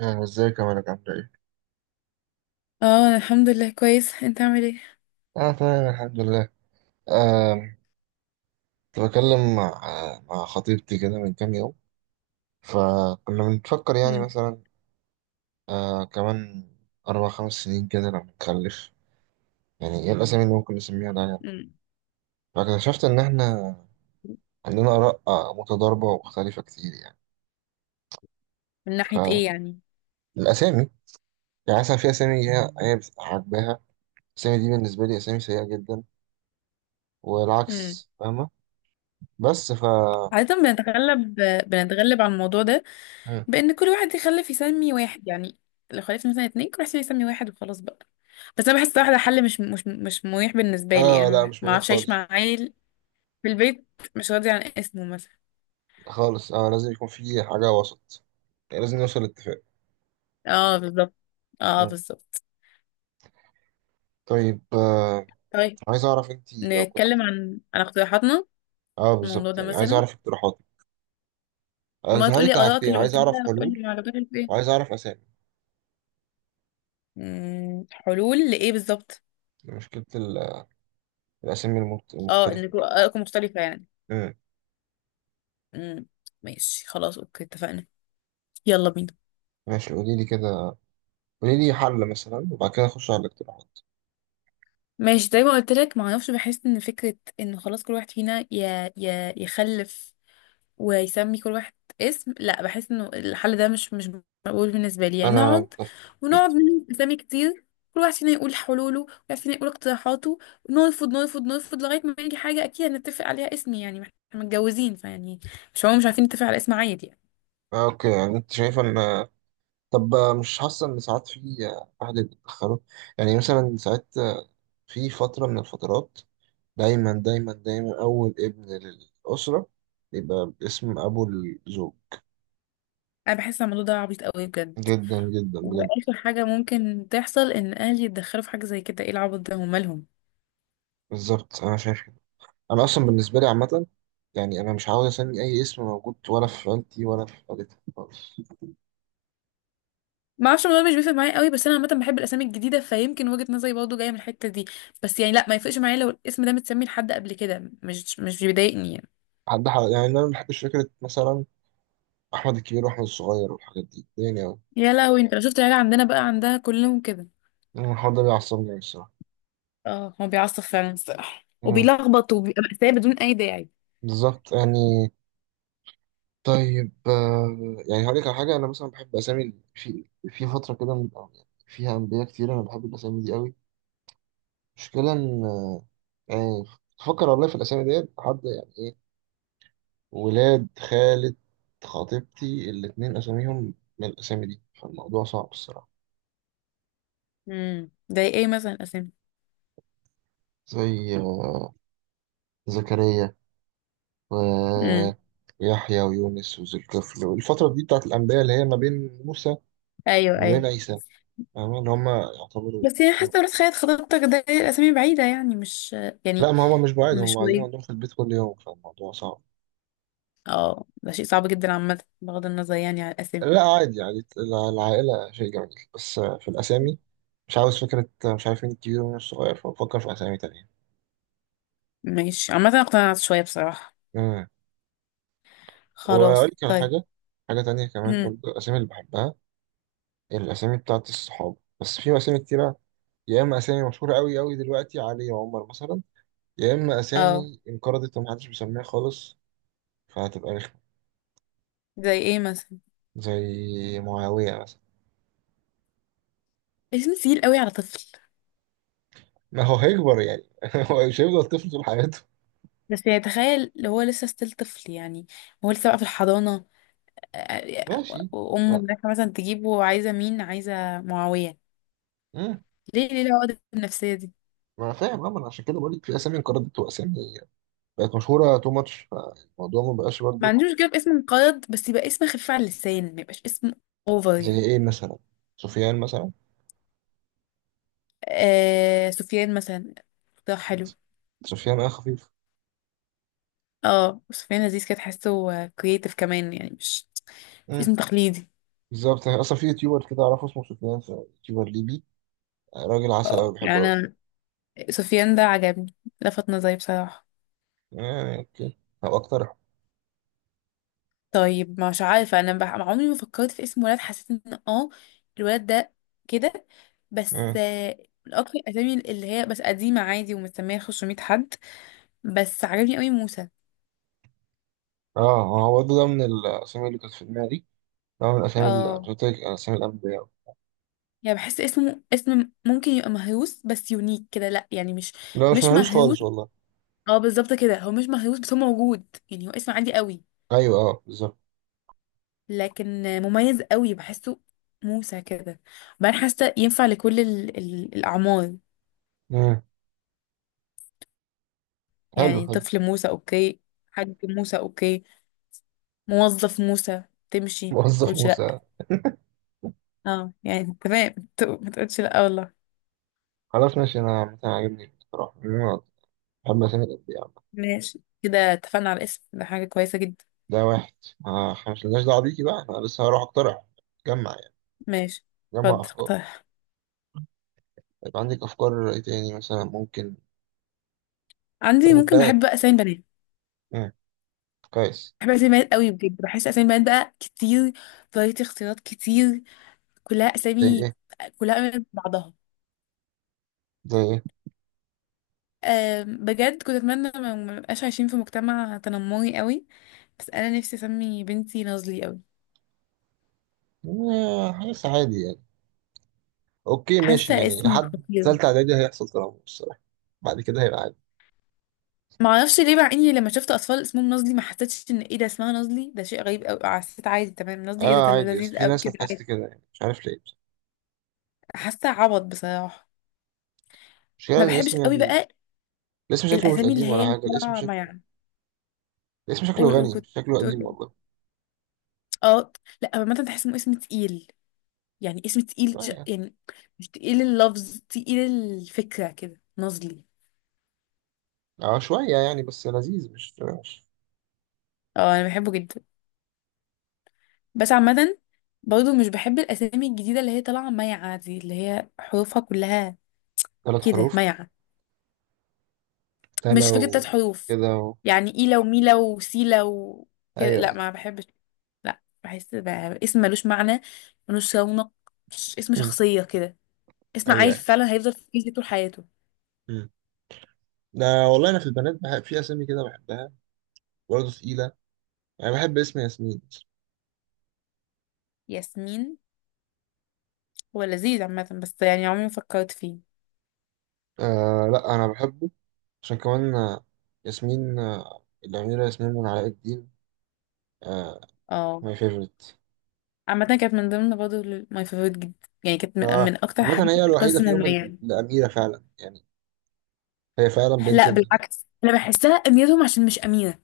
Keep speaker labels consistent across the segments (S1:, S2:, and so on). S1: ازيك يا مالك عامل ايه؟
S2: اه، انا الحمد لله كويس. انت عامل ايه؟
S1: اه، تمام الحمد لله. آه، كنت بكلم مع خطيبتي كده من كام يوم، فكنا بنفكر يعني
S2: مم.
S1: مثلا كمان أربع خمس سنين كده لما نخلف. يعني ايه الأسامي اللي ممكن نسميها ده يعني.
S2: مم.
S1: فاكتشفت إن احنا عندنا آراء متضاربة ومختلفة كتير يعني.
S2: من ناحية ايه يعني؟
S1: فالأسامي يعني مثلا في أسامي هي عاجباها. الأسامي دي بالنسبة لي أسامي سيئة جدا،
S2: مم.
S1: والعكس، فاهمة؟ بس ف...
S2: عادة بنتغلب على الموضوع ده،
S1: مم.
S2: بان كل واحد يخلف يسمي واحد يعني، لو خلفت مثلا اتنين، كل واحد يسمي واحد وخلاص بقى. بس انا بحس واحدة حل مش مريح بالنسبة لي، يعني
S1: اه، لا
S2: ما
S1: مش
S2: ما
S1: مريح
S2: اعرفش اعيش
S1: خالص.
S2: مع عيل في البيت مش راضي عن اسمه مثلا.
S1: خالص، اه، لازم يكون في حاجة وسط، يعني لازم نوصل لاتفاق.
S2: اه، بالظبط. اه،
S1: مم.
S2: بالظبط.
S1: طيب
S2: طيب،
S1: عايز اعرف انت لو كنت.
S2: نتكلم عن اقتراحاتنا
S1: اه
S2: في الموضوع
S1: بالظبط،
S2: ده
S1: يعني عايز
S2: مثلا.
S1: اعرف اقتراحاتك.
S2: ما
S1: اقتراحاتي
S2: تقولي
S1: كان
S2: ارائك
S1: حاجتين،
S2: اللي
S1: عايز
S2: قلتها،
S1: اعرف حلول
S2: وتقولي ما عجبتكش
S1: وعايز
S2: ايه.
S1: اعرف اسامي،
S2: حلول لإيه بالظبط؟
S1: يعني مشكلة الاسامي
S2: اه،
S1: المختلفة
S2: انكم
S1: كده.
S2: آراءكم مختلفة يعني.
S1: مم.
S2: مم، ماشي، خلاص، اوكي اتفقنا. يلا بينا.
S1: ماشي قولي لي كده، قولي لي حل مثلا وبعد كده اخش على الاقتراحات.
S2: ماشي، زي ما قلت لك، ما اعرفش، بحس ان فكرة ان خلاص كل واحد فينا يخلف ويسمي كل واحد اسم، لا، بحس انه الحل ده مش مقبول بالنسبة لي، يعني
S1: انا
S2: نقعد
S1: متفق
S2: ونقعد
S1: جدا.
S2: نلم اسامي كتير، كل واحد فينا يقول حلوله، كل واحد فينا يقول اقتراحاته، نرفض، نرفض، نرفض لغاية ما يجي حاجة اكيد هنتفق عليها اسم، يعني ما احنا متجوزين فيعني. مش هو مش عارفين نتفق على اسم عادي يعني.
S1: اوكي، يعني انت شايف ان... طب مش حاسة ان ساعات في اهل بيتدخلوا، يعني مثلا ساعات في فترة من الفترات دايما دايما دايما أول ابن للأسرة يبقى باسم أبو الزوج.
S2: انا بحس إن الموضوع ده عبيط قوي، بجد.
S1: جدا جدا بجد،
S2: واخر حاجه ممكن تحصل ان اهلي يتدخلوا في حاجه زي كده، ايه العبط ده، هم مالهم؟
S1: بالظبط أنا شايف كده. أنا أصلا بالنسبة لي عامة، يعني أنا مش عاوز أسمي أي اسم موجود ولا في عيلتي ولا في عيلتي خالص.
S2: ما اعرفش، الموضوع مش بيفرق معايا قوي، بس انا عامه بحب الاسامي الجديده، فيمكن وجهه نظري برضه جايه من الحته دي. بس يعني لا، ما يفرقش معايا لو الاسم ده متسمي لحد قبل كده، مش بيضايقني يعني.
S1: يعني أنا ما بحبش فكرة مثلا أحمد الكبير وأحمد الصغير والحاجات دي، يعني أوي.
S2: يا لهوي، انت لو شفت العيله عندنا بقى عندها كلهم كده.
S1: أنا الحوار ده بيعصبني أوي الصراحة.
S2: اه، هو بيعصب فعلا الصراحه،
S1: أمم،
S2: وبيلخبط وبيبقى مأساة بدون اي داعي.
S1: بالظبط يعني. طيب يعني هقول لك على حاجة. أنا مثلا بحب أسامي في فترة كده أو يعني فيها أنبياء كتير، أنا بحب الأسامي دي أوي. مشكلة إن، يعني تفكر والله في الأسامي ديت حد يعني إيه. ولاد خالة خطيبتي الاتنين أساميهم من الأسامي دي، فالموضوع صعب الصراحة.
S2: زي ايه مثلا اسامي؟
S1: زي زكريا
S2: امم،
S1: ويحيى ويونس وذو الكفل، والفترة دي بتاعت الأنبياء اللي هي ما بين موسى
S2: ايوه،
S1: وما
S2: ايوه.
S1: بين عيسى، فاهمة اللي هما يعتبروا
S2: بس يعني
S1: كانوا-
S2: حاسه راس خيط خطيبتك ده، الاسامي بعيده يعني، مش. يعني
S1: لا، ما هما مش بعيد،
S2: مش
S1: هما قاعدين
S2: قريب.
S1: عندهم في البيت كل يوم، فالموضوع صعب.
S2: اه، ده شيء صعب جدا عامة، بغض النظر يعني عن الأسامي.
S1: لا عادي، يعني العائلة شيء جميل، بس في الأسامي مش عاوز فكرة مش عارفين الكبير ومين الصغير، فبفكر في أسامي تانية.
S2: ماشي، عامة أنا اقتنعت شوية بصراحة.
S1: مم. وأقول
S2: خلاص.
S1: لك على
S2: طيب.
S1: حاجة، حاجة تانية كمان
S2: هم.
S1: برضه، الأسامي اللي بحبها الأسامي بتاعت الصحاب، بس في أسامي كتيرة. يا إما أسامي مشهورة أوي أوي دلوقتي علي وعمر مثلا، يا إما
S2: اه،
S1: أسامي انقرضت ومحدش بيسميها خالص فهتبقى رخمة،
S2: زي ايه مثلا؟
S1: زي معاوية مثلا.
S2: اسم تقيل قوي على طفل.
S1: ما هو هيكبر يعني هو مش هيفضل طفل طول حياته.
S2: بس يعني تخيل لو هو لسه ستيل طفل يعني، هو لسه بقى في الحضانة.
S1: ماشي،
S2: وأمه رايحة مثلا تجيبه، عايزة مين، عايزة معاوية؟
S1: لا،
S2: ليه ليه العقد النفسية دي؟
S1: ما انا فاهم، اه، ما انا عشان كده بقول لك في اسامي انقرضت واسامي بقت مشهوره تو ماتش، فالموضوع ما بقاش
S2: ما
S1: برضه.
S2: عنديش مشكلة باسم مقيد، بس يبقى اسم خفيف على اللسان، ما يبقاش اسم اوفر
S1: زي
S2: يعني.
S1: ايه مثلا؟ سفيان مثلا.
S2: آه، سفيان مثلا. ده حلو.
S1: سفيان خفيف.
S2: اه، سفيان لذيذ كده، تحسه كرييتيف كمان يعني، مش
S1: مم.
S2: اسم تقليدي.
S1: بالظبط، يعني اصلا في يوتيوبر كده اعرفه اسمه سفيان، يوتيوبر ليبي، راجل عسل قوي
S2: اه، يعني
S1: بحبه قوي.
S2: انا، سفيان ده عجبني، لفت نظري بصراحة.
S1: آه، اوكي، هبقى اقترحه.
S2: طيب، مش عارفة، انا عمري ما فكرت في اسم ولد، حسيت ان الولد ده كده، بس
S1: اه
S2: من اكتر الاسامي اللي هي بس قديمة عادي، ومسمية 500 حد. بس عجبني قوي موسى.
S1: اه هو ده، من الاسامي اللي كانت في دماغي، ده من الاسامي اللي
S2: اه،
S1: قلت لك اسامي الانبياء.
S2: يعني بحس اسمه اسم ممكن يبقى مهروس بس يونيك كده، لا يعني مش
S1: لا، مش
S2: مش
S1: مهروس
S2: مهروس.
S1: خالص والله.
S2: اه، بالظبط كده، هو مش مهروس بس هو موجود، يعني هو اسم عادي قوي.
S1: ايوه اه بالظبط.
S2: لكن مميز قوي بحسه، موسى كده. بعدين حاسه ينفع لكل ال الاعمار.
S1: مم. حلو
S2: يعني
S1: حلو.
S2: طفل موسى، اوكي. حاج موسى، اوكي. موظف موسى. تمشي، ما
S1: موظف
S2: تقولش لا.
S1: موسى.
S2: اه، يعني تمام ما تقولش لا والله.
S1: خلاص ماشي، انا عامة عاجبني بصراحه. أما سنة قد إيه يا عم؟
S2: ماشي كده، اتفقنا على الاسم ده، حاجه كويسه جدا.
S1: ده واحد. إحنا مش لناش دعوة بيكي بقى، أنا لسه هروح أقترح. جمع يعني،
S2: ماشي،
S1: جمع
S2: اتفضل
S1: أفكار.
S2: اقترح.
S1: يبقى عندك أفكار إيه تاني مثلا ممكن؟ طب
S2: عندي، ممكن،
S1: بلد،
S2: بحب بقى اسامي بنات.
S1: كويس.
S2: بحب اسامي بنات قوي بجد، بحس اسامي بنات بقى كتير، فرايتي اختيارات كتير، كلها
S1: زي
S2: اسامي،
S1: إيه؟
S2: كلها قريبة من بعضها.
S1: زي إيه؟
S2: بجد كنت اتمنى ما نبقاش عايشين في مجتمع تنمري قوي. بس انا نفسي اسمي بنتي نازلي قوي.
S1: حاجات عادي يعني. أوكي ماشي،
S2: حاسه
S1: يعني
S2: اسم
S1: لحد
S2: خطير.
S1: تالتة إعدادي هيحصل تنمر الصراحة، بعد كده هيبقى عادي.
S2: ما اعرفش ليه، مع اني لما شفت اطفال اسمهم نازلي ما حسيتش ان ايه ده اسمها نازلي، ده شيء غريب قوي، حسيت عادي تمام، نازلي، ايه ده
S1: آه،
S2: ده
S1: عادي، بس
S2: لذيذ
S1: في
S2: قوي
S1: ناس
S2: كده،
S1: هتحس
S2: عادي.
S1: كده يعني مش عارف ليه بس.
S2: حاسه عبط بصراحه.
S1: المشكلة
S2: ما
S1: إن
S2: بحبش
S1: الاسم،
S2: قوي
S1: يعني
S2: بقى.
S1: الاسم شكله مش
S2: الاسامي اللي
S1: قديم
S2: هي
S1: ولا
S2: اللي
S1: حاجة، الاسم
S2: طالعه، ما
S1: شكله...
S2: يعني.
S1: الاسم شكله
S2: قول، قول،
S1: غني
S2: كنت
S1: مش شكله
S2: تقول
S1: قديم
S2: ايه؟
S1: والله.
S2: اه. لا عامه تحس انه اسم تقيل، يعني اسم تقيل
S1: شوية.
S2: يعني، مش تقيل اللفظ، تقيل الفكره، كده نازلي.
S1: آه شوية يعني، بس لذيذ مش.
S2: اه، انا بحبه جدا. بس عامة، برضه مش بحب الاسامي الجديدة اللي هي طالعة مايعة دي، اللي هي حروفها كلها
S1: ثلاث
S2: كده
S1: حروف
S2: مايعة،
S1: ده
S2: مش فكرة تلات
S1: لو
S2: حروف،
S1: كده اهو.
S2: يعني ايلا وميلا وسيلا وكده،
S1: ايوه
S2: لا
S1: ايوه.
S2: ما بحبش. لا، بحس بقى اسم ملوش معنى، ملوش رونق، اسم
S1: مم.
S2: شخصية كده. اسم
S1: ايوه
S2: عيل
S1: ايوه.
S2: فعلا هيفضل في كيس طول حياته.
S1: مم. ده والله انا في البنات بحب في اسامي كده بحبها، برضه تقيله. انا بحب اسم ياسمين.
S2: ياسمين. هو لذيذ عامة، بس يعني عمري ما فكرت فيه.
S1: آه، لا انا بحبه عشان كمان ياسمين الاميره ياسمين من علاء الدين. آه
S2: اه،
S1: ماي فيفورت.
S2: عامة كانت من ضمن برضه، ماي فيفورت جدا. يعني كانت من,
S1: آه،
S2: من اكتر
S1: عامة
S2: حاجات
S1: هي الوحيده
S2: القصص
S1: فيهم
S2: المميزة.
S1: الاميره فعلا يعني، هي فعلا بنت
S2: لا،
S1: الملك.
S2: بالعكس انا بحسها اميتهم عشان مش امينه.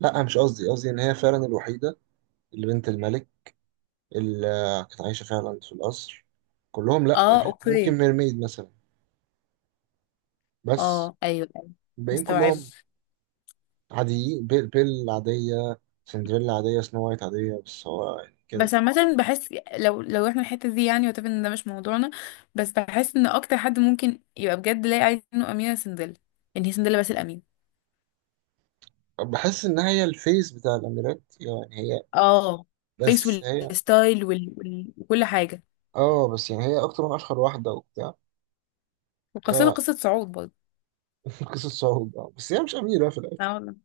S1: لا مش قصدي، قصدي ان هي فعلا الوحيده اللي بنت الملك، اللي كانت عايشه فعلا في القصر. كلهم، لا،
S2: اه، اوكي.
S1: ممكن ميرميد مثلا، بس
S2: اه، ايوه، ايوه.
S1: الباقيين
S2: مستوعبه.
S1: كلهم عاديين. بيل عادية، سندريلا عادية، سنو وايت عادية، بس هو يعني كده.
S2: بس عامه بحس، لو احنا الحته دي يعني، وتبقى ان ده مش موضوعنا، بس بحس ان اكتر حد ممكن يبقى بجد لاقي عايز انه امينه سندل، ان هي سندل بس الامين.
S1: بحس إن هي الفيس بتاع الأميرات، يعني هي،
S2: اه، فيس
S1: بس هي.
S2: والستايل وكل حاجه.
S1: اه. بس يعني هي أكتر من أشهر واحدة وبتاع.
S2: وقصتها قصه صعود برضه.
S1: قصة صعود، بس هي مش أميرة في الأكل.
S2: لا والله،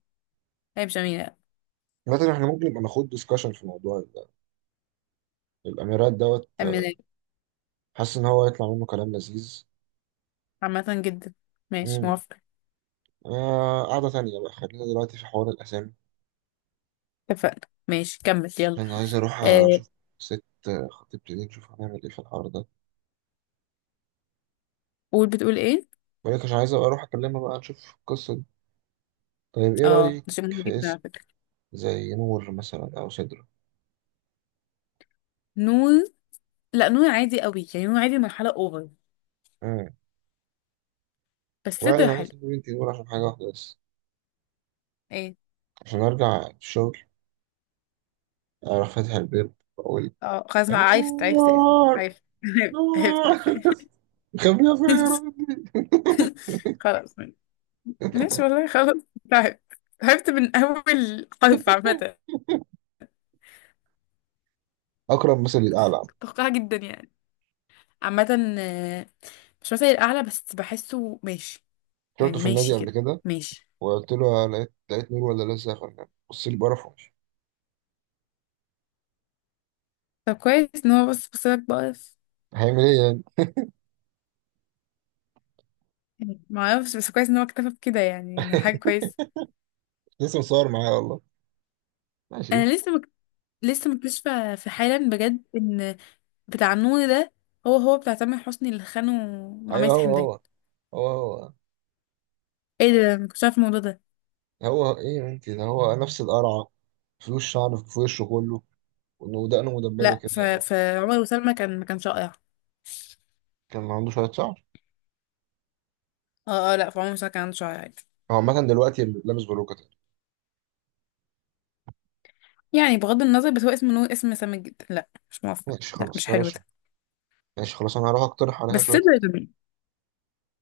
S2: هي مش امينه.
S1: مثلا احنا ممكن نبقى ناخد ديسكشن في الموضوع ده، الأميرات دوت
S2: امينه.
S1: حاسس إن هو يطلع منه كلام لذيذ.
S2: عامه جدا. ماشي،
S1: امم.
S2: موافقه.
S1: قعدة تانية بقى، خلينا دلوقتي في حوار الأسامي.
S2: اتفقنا، ماشي، كمل، يلا.
S1: أنا عايز أروح
S2: آه،
S1: أشوف ست خطيبتي دي، نشوف هنعمل إيه في الحوار ده.
S2: قول، بتقول ايه؟
S1: بقولك عشان عايز أبقى أروح أكلمها بقى نشوف القصة دي. طيب إيه
S2: اه،
S1: رأيك
S2: ده شيء مهم
S1: في
S2: جدا على
S1: اسم
S2: فكرة.
S1: زي نور مثلا أو سدرة؟
S2: نون. لا، نون عادي قوي، يعني نون عادي مرحلة اوفر.
S1: مم.
S2: بس
S1: ولا
S2: صدر
S1: أنا عايز
S2: حلو.
S1: أسيب بنتي نور عشان حاجة واحدة بس،
S2: ايه؟
S1: عشان أرجع الشغل أروح فاتح الباب وأقول
S2: اه، خلاص بقى، عرفت الإفيه.
S1: نور،
S2: عرفت عرفت
S1: نور،
S2: الإفيه.
S1: مخبيها فين يا ربي؟
S2: خلاص. ماشي والله، خلاص. تعبت. تعبت من أول حرف عامة.
S1: أكرم مثل الأعلى.
S2: توقع جدا يعني. عامة، مش مثلي الأعلى، بس بحسه ماشي،
S1: شفته
S2: يعني
S1: في النادي
S2: ماشي
S1: قبل
S2: كده.
S1: كده
S2: ماشي.
S1: وقلت له: لقيت نور ولا لسه يا فنان؟ بص لي بقرف ومشي.
S2: طب، كويس إن هو بص بص لك بقف.
S1: هيعمل إيه يعني؟
S2: يعني معرفش، بس كويس إن هو اكتفى بكده، يعني ده حاجة كويسة.
S1: لسه مصور معايا والله. ماشي.
S2: أنا لسه مك... لسه مكتشفة في حالا بجد إن بتاع النور ده، هو هو بتاع تامر حسني اللي خانه مع
S1: أيوه
S2: ميس حمدان.
S1: هو هو، هو
S2: ايه ده، ما كنتش عارف الموضوع ده.
S1: هو. هو إيه يا بنتي، ده هو نفس القرعة، في وش شعر في وشه كله ودقنه مدببه
S2: لا،
S1: كده.
S2: فعمر وسلمى كان، ما كانش رائع.
S1: كان عنده شويه شعر.
S2: اه، اه، لا فعمر وسلمى كان عنده شعر عادي.
S1: هو عامه دلوقتي لابس بلوكه تاني.
S2: يعني بغض النظر، بس هو اسم نور اسم سامج جدا، لا مش موافقة،
S1: ماشي
S2: لا
S1: خلاص
S2: مش حلو
S1: بلاش.
S2: ده.
S1: ماشي خلاص، انا هروح اقترح
S2: بس
S1: عليها شويه
S2: صدر
S1: أسئلة.
S2: جميل.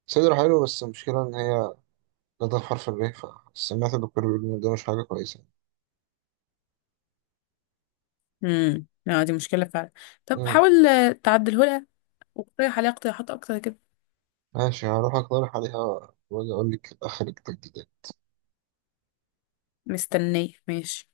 S1: صدر حلو، بس المشكله ان هي جت حرف الري، فسمعت الدكتور بيقول ان ده مش حاجه كويسه.
S2: لا، دي مشكلة فعلا. طب
S1: امم.
S2: حاول تعدله لها، واقترح عليها اقتراحات اكتر كده.
S1: ماشي، هروح اقترح عليها واجي اقول لك اخر التجديد.
S2: مستنية، ماشي.